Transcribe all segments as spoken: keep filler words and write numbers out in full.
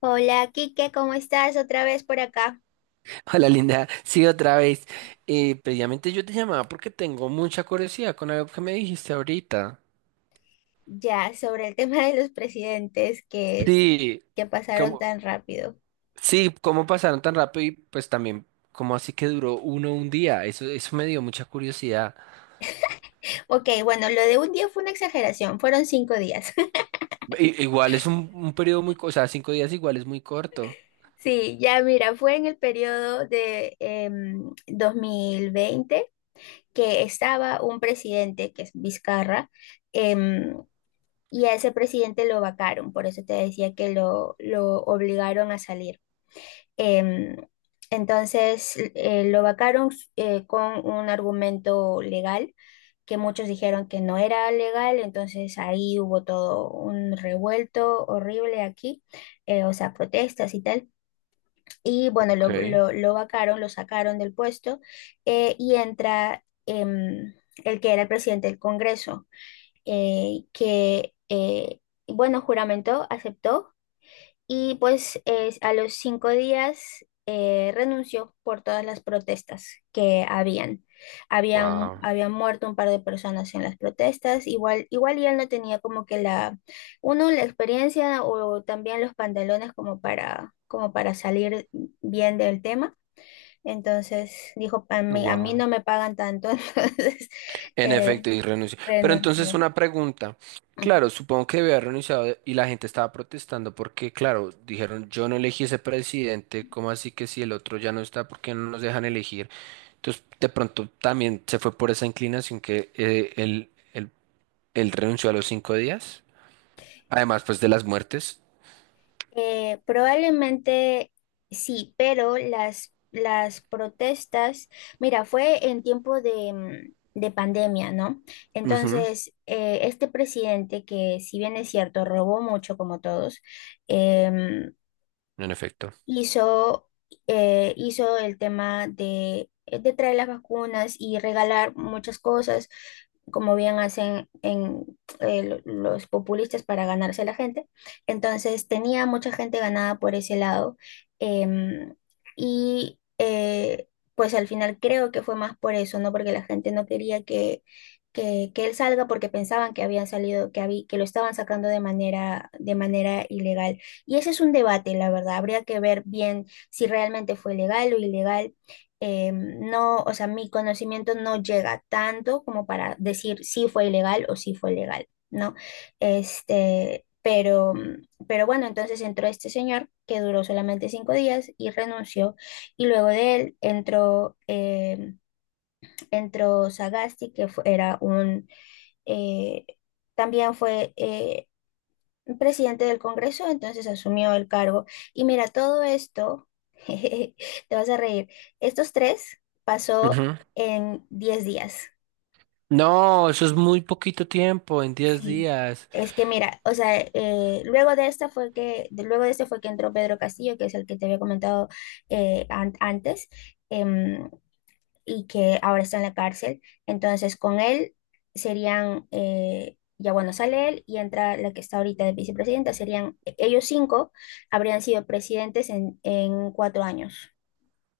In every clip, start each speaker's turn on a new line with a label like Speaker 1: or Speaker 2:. Speaker 1: Hola, Kike, ¿cómo estás? Otra vez por acá.
Speaker 2: Hola Linda, sí otra vez. Eh, previamente yo te llamaba porque tengo mucha curiosidad con algo que me dijiste ahorita.
Speaker 1: Ya, sobre el tema de los presidentes que es
Speaker 2: Sí,
Speaker 1: que pasaron
Speaker 2: como,
Speaker 1: tan rápido.
Speaker 2: sí, cómo pasaron tan rápido y pues también cómo así que duró uno un día. Eso, eso me dio mucha curiosidad.
Speaker 1: Ok, bueno, lo de un día fue una exageración, fueron cinco días.
Speaker 2: I- igual es un, un periodo muy, co- o sea, cinco días igual es muy corto.
Speaker 1: Sí, ya mira, fue en el periodo de em, dos mil veinte, que estaba un presidente, que es Vizcarra. Em, y a ese presidente lo vacaron, por eso te decía que lo, lo obligaron a salir. Em, entonces eh, lo vacaron eh, con un argumento legal que muchos dijeron que no era legal. Entonces ahí hubo todo un revuelto horrible aquí, eh, o sea, protestas y tal. Y bueno,
Speaker 2: Ok,
Speaker 1: lo, lo, lo vacaron, lo sacaron del puesto eh, y entra em, el que era el presidente del Congreso, eh, que, eh, bueno, juramentó, aceptó y pues es- a los cinco días eh, renunció por todas las protestas que habían. Habían,
Speaker 2: wow,
Speaker 1: habían muerto un par de personas en las protestas. Igual, igual, y él no tenía como que la, uno, la experiencia o también los pantalones como para, como para salir bien del tema. Entonces dijo, a mí, a mí
Speaker 2: wow.
Speaker 1: no me pagan tanto, entonces
Speaker 2: En
Speaker 1: eh,
Speaker 2: efecto, y renunció. Pero entonces
Speaker 1: renunció.
Speaker 2: una pregunta. Claro, supongo que había renunciado y la gente estaba protestando porque, claro, dijeron, yo no elegí ese presidente, ¿cómo así que si el otro ya no está, por qué no nos dejan elegir? Entonces, de pronto también se fue por esa inclinación que eh, él, él- él renunció a los cinco días. Además, pues de las muertes.
Speaker 1: Eh, probablemente sí, pero las, las protestas, mira, fue en tiempo de, mm, de pandemia, ¿no?
Speaker 2: Ujú.
Speaker 1: Entonces, eh, este presidente, que si bien es cierto, robó mucho como todos. em,
Speaker 2: En efecto.
Speaker 1: hizo, eh, hizo el tema de, de traer las vacunas y regalar muchas cosas, como bien hacen en, eh, lo- los populistas para ganarse a la gente. Entonces tenía mucha gente ganada por ese lado. em, y eh, pues al final creo que fue más por eso, ¿no? Porque la gente no quería que... Que, que él salga, porque pensaban que habían salido, que, habí- que lo estaban sacando de manera, de manera ilegal. Y ese es un debate, la verdad. Habría que ver bien si realmente fue legal o ilegal. Eh, no, o sea, mi conocimiento no llega tanto como para decir si fue ilegal o si fue legal, ¿no? Este, pero, pero bueno, entonces entró este señor que duró solamente cinco días y renunció. Y luego de él entró, eh, entró Sagasti, que fue- era un... eh, también fue, eh, presidente del Congreso. Entonces asumió el cargo. Y mira, todo esto, jejeje, te vas a reír, estos tres pasó
Speaker 2: Ujú.
Speaker 1: en diez días.
Speaker 2: No, eso es muy poquito tiempo, en diez
Speaker 1: Sí,
Speaker 2: días.
Speaker 1: es que mira, o sea, eh, luego de esta fue que, de- luego de este fue que entró Pedro Castillo, que es el que te había comentado eh, an- antes. em, y que ahora está en la cárcel. Entonces, con él serían, eh, ya bueno, sale él y entra la que está ahorita de vicepresidenta. Serían e- ellos cinco, habrían sido presidentes en, en cuatro años.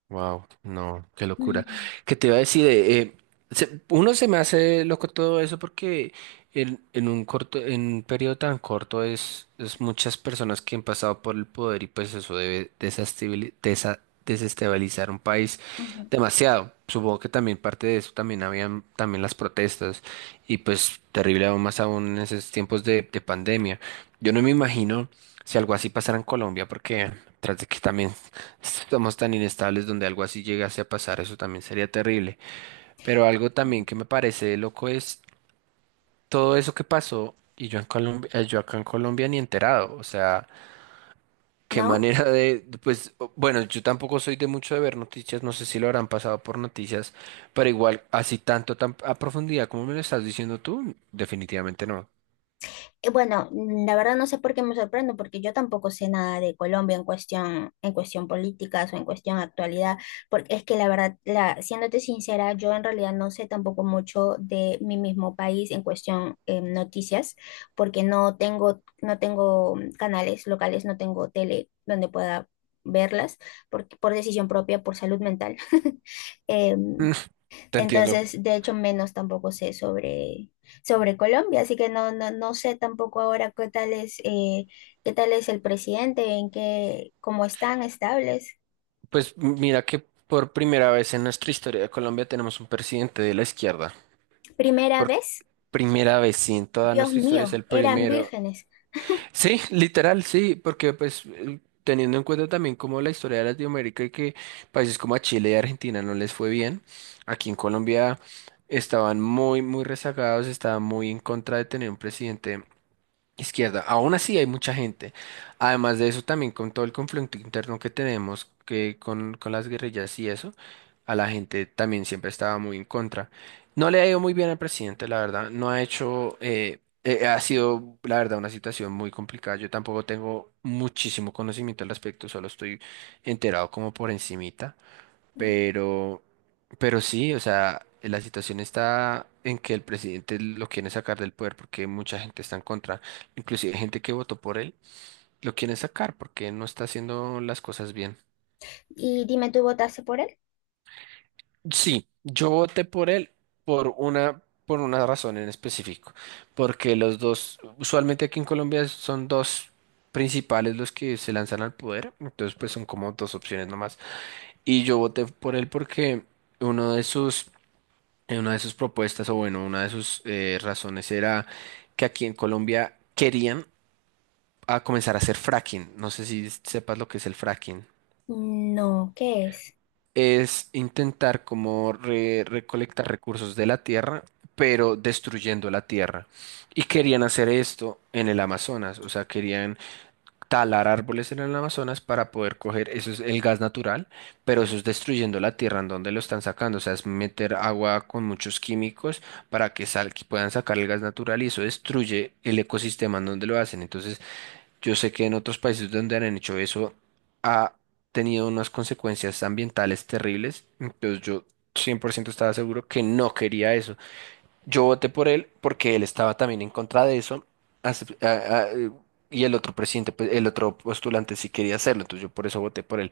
Speaker 2: Wow, no, qué locura.
Speaker 1: Mm,
Speaker 2: ¿Qué te iba a decir? Eh, eh, se- uno se me hace loco todo eso porque en, en un corto, en un periodo tan corto es, es muchas personas que han pasado por el poder y pues eso debe desestabili- desa- desestabilizar un país
Speaker 1: ujú,
Speaker 2: demasiado. Supongo que también parte de eso también habían también las protestas y pues terrible aún más aún en esos tiempos de, de pandemia. Yo no me imagino si algo así pasara en Colombia porque tras de que también somos tan inestables donde algo así llegase a pasar, eso también sería terrible. Pero algo
Speaker 1: ujú.
Speaker 2: también que me parece loco es todo eso que pasó y yo en Colombia, eh, yo acá en Colombia ni enterado. O sea, qué
Speaker 1: ¿No?
Speaker 2: manera de, pues, o- bueno, yo tampoco soy de mucho de ver noticias, no sé si lo habrán pasado por noticias, pero igual así tanto tan a profundidad como me lo estás diciendo tú, definitivamente no.
Speaker 1: Eh, Bueno, mm, la verdad no sé por qué me sorprendo, porque yo tampoco sé nada de Colombia en cuestión, en cuestión, políticas o en cuestión actualidad, porque es que la verdad, la, siéndote sincera, yo en realidad no sé tampoco mucho de mi mismo país en cuestión eh, noticias, porque no tengo, no tengo mm, canales locales, no tengo tele donde pueda verlas, por, por decisión propia, por salud mental.
Speaker 2: Mm.
Speaker 1: Em,
Speaker 2: Te entiendo.
Speaker 1: entonces, de hecho, menos tampoco sé sobre, sobre Colombia, así que no, no, no sé tampoco ahora qué tal es, eh, qué tal es el presidente, en qué, cómo están estables.
Speaker 2: Pues mira que por primera vez en nuestra historia de Colombia tenemos un presidente de la izquierda.
Speaker 1: Primera vez,
Speaker 2: Primera vez sí. En toda
Speaker 1: Dios
Speaker 2: nuestra historia es
Speaker 1: mío,
Speaker 2: el
Speaker 1: eran
Speaker 2: primero.
Speaker 1: vírgenes.
Speaker 2: Sí, literal, sí, porque pues eh, teniendo en cuenta también como la historia de Latinoamérica y que países como a Chile y Argentina no les fue bien, aquí en Colombia estaban muy, muy rezagados, estaban muy en contra de tener un presidente izquierda. Aún así hay mucha gente. Además de eso, también con todo el conflicto interno que tenemos, que con, con las guerrillas y eso, a la gente también siempre estaba muy en contra. No le ha ido muy bien al presidente, la verdad. No ha hecho, eh, eh, ha sido, la verdad, una situación muy complicada. Yo tampoco tengo muchísimo conocimiento al respecto, solo estoy enterado como por encimita.
Speaker 1: Mm.
Speaker 2: Pero, pero sí, o sea, la situación está en que el presidente lo quiere sacar del poder porque mucha gente está en contra. Inclusive gente que votó por él lo quiere sacar porque no está haciendo las cosas bien.
Speaker 1: Y dime, ¿tú votaste por él?
Speaker 2: Sí, yo voté por él por una, por una razón en específico, porque los dos, usualmente aquí en Colombia son dos principales los que se lanzan al poder, entonces pues son como dos opciones nomás. Y yo voté por él porque uno de sus eh, una de sus propuestas, o bueno, una de sus eh, razones era que aquí en Colombia querían a comenzar a hacer fracking. No sé si sepas lo que es el fracking.
Speaker 1: No, ¿qué es?
Speaker 2: Es intentar como re- recolectar recursos de la tierra, pero destruyendo la tierra. Y querían hacer esto en el Amazonas, o sea, querían talar árboles en el Amazonas para poder coger, eso es el gas natural, pero eso es destruyendo la tierra en donde lo están sacando, o sea, es meter agua con muchos químicos para que, sal, que puedan sacar el gas natural y eso destruye el ecosistema en donde lo hacen. Entonces, yo sé que en otros países donde han hecho eso ha tenido unas consecuencias ambientales terribles, entonces yo cien por ciento estaba seguro que no quería eso. Yo voté por él porque él estaba también en contra de eso. acep- a- a- eh, y el otro presidente, pues, el otro postulante sí quería hacerlo, entonces yo por eso voté por él.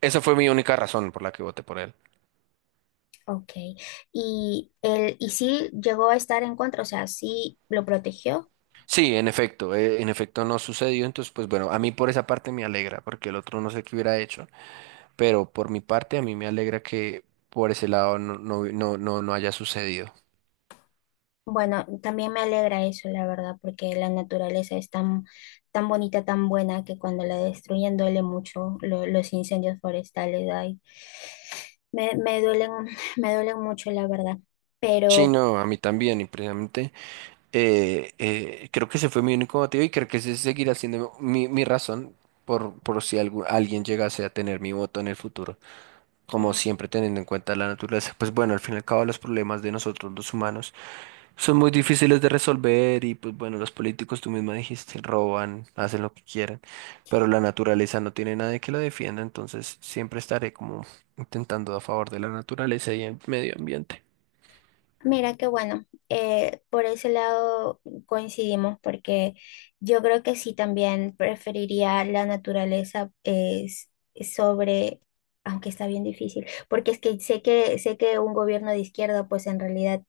Speaker 2: Esa fue mi única razón por la que voté por él.
Speaker 1: Ok. Y él, y sí llegó a estar en contra, o sea, sí lo protegió.
Speaker 2: Sí, en efecto, eh, en efecto no sucedió, entonces pues bueno, a mí por esa parte me alegra, porque el otro no sé qué hubiera hecho, pero por mi parte a mí me alegra que por ese lado no, no, no, no, no haya sucedido.
Speaker 1: Bueno, también me alegra eso, la verdad, porque la naturaleza es tan, tan bonita, tan buena, que cuando la destruyen duele mucho lo- los incendios forestales. Ay, me, me duelen, me duelen mucho, la verdad.
Speaker 2: Sí,
Speaker 1: Pero
Speaker 2: no, a mí también, precisamente. Eh, eh, creo que ese fue mi único motivo y creo que ese seguirá siendo mi, mi razón por, por si algu- alguien llegase a tener mi voto en el futuro. Como
Speaker 1: mm,
Speaker 2: siempre teniendo en cuenta la naturaleza, pues bueno, al fin y al cabo los problemas de nosotros los humanos son muy difíciles de resolver y pues bueno, los políticos, tú misma dijiste, roban, hacen lo que quieren pero la naturaleza no tiene nadie que la defienda, entonces siempre estaré como intentando a favor de la naturaleza y el medio ambiente.
Speaker 1: mira qué bueno, eh, por ese lado coincidimos, porque yo creo que sí también preferiría la naturaleza eh, s- sobre, aunque está bien difícil. Porque es que sé que sé que un gobierno de izquierda, pues en realidad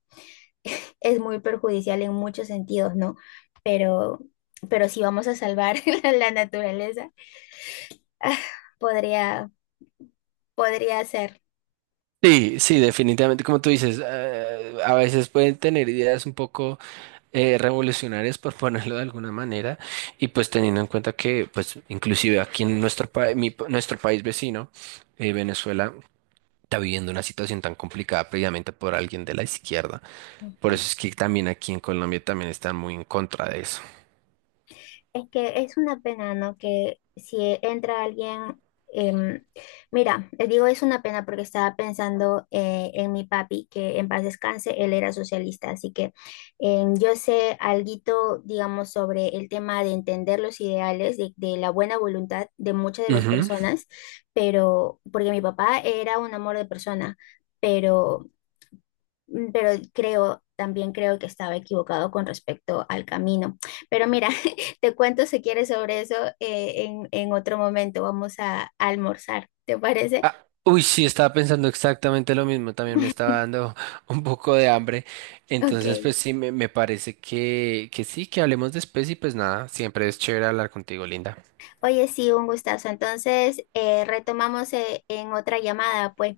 Speaker 1: es muy perjudicial en muchos sentidos, ¿no? Pero, pero si vamos a salvar la, la naturaleza, ah, podría, podría ser.
Speaker 2: Sí, sí, definitivamente, como tú dices, eh, a veces pueden tener ideas un poco eh, revolucionarias, por ponerlo de alguna manera, y pues teniendo en cuenta que, pues, inclusive aquí en nuestro, país, nuestro país vecino, eh, Venezuela, está viviendo una situación tan complicada previamente por alguien de la izquierda. Por
Speaker 1: Ujú.
Speaker 2: eso es que también aquí en Colombia también están muy en contra de eso.
Speaker 1: Es que es una pena, ¿no? Que si entra alguien, em, mira, les digo, es una pena porque estaba pensando eh, en mi papi, que en paz descanse. Él era socialista, así que em, yo sé alguito, digamos, sobre el tema de entender los ideales, de, de la buena voluntad de muchas de las
Speaker 2: Ujú.
Speaker 1: personas, pero porque mi papá era un amor de persona. Pero mm, pero creo, también creo que estaba equivocado con respecto al camino. Pero mira, te cuento si quieres sobre eso eh, en, en otro momento. Vamos a almorzar, ¿te parece?
Speaker 2: Ah, uy, sí, estaba pensando exactamente lo mismo. También me estaba dando un poco de hambre.
Speaker 1: Ok.
Speaker 2: Entonces, pues sí, me, me parece que, que sí, que hablemos después y pues nada, siempre es chévere hablar contigo, Linda.
Speaker 1: Oye, sí, un gustazo. Entonces, eh, retomamos eh, en otra llamada, pues.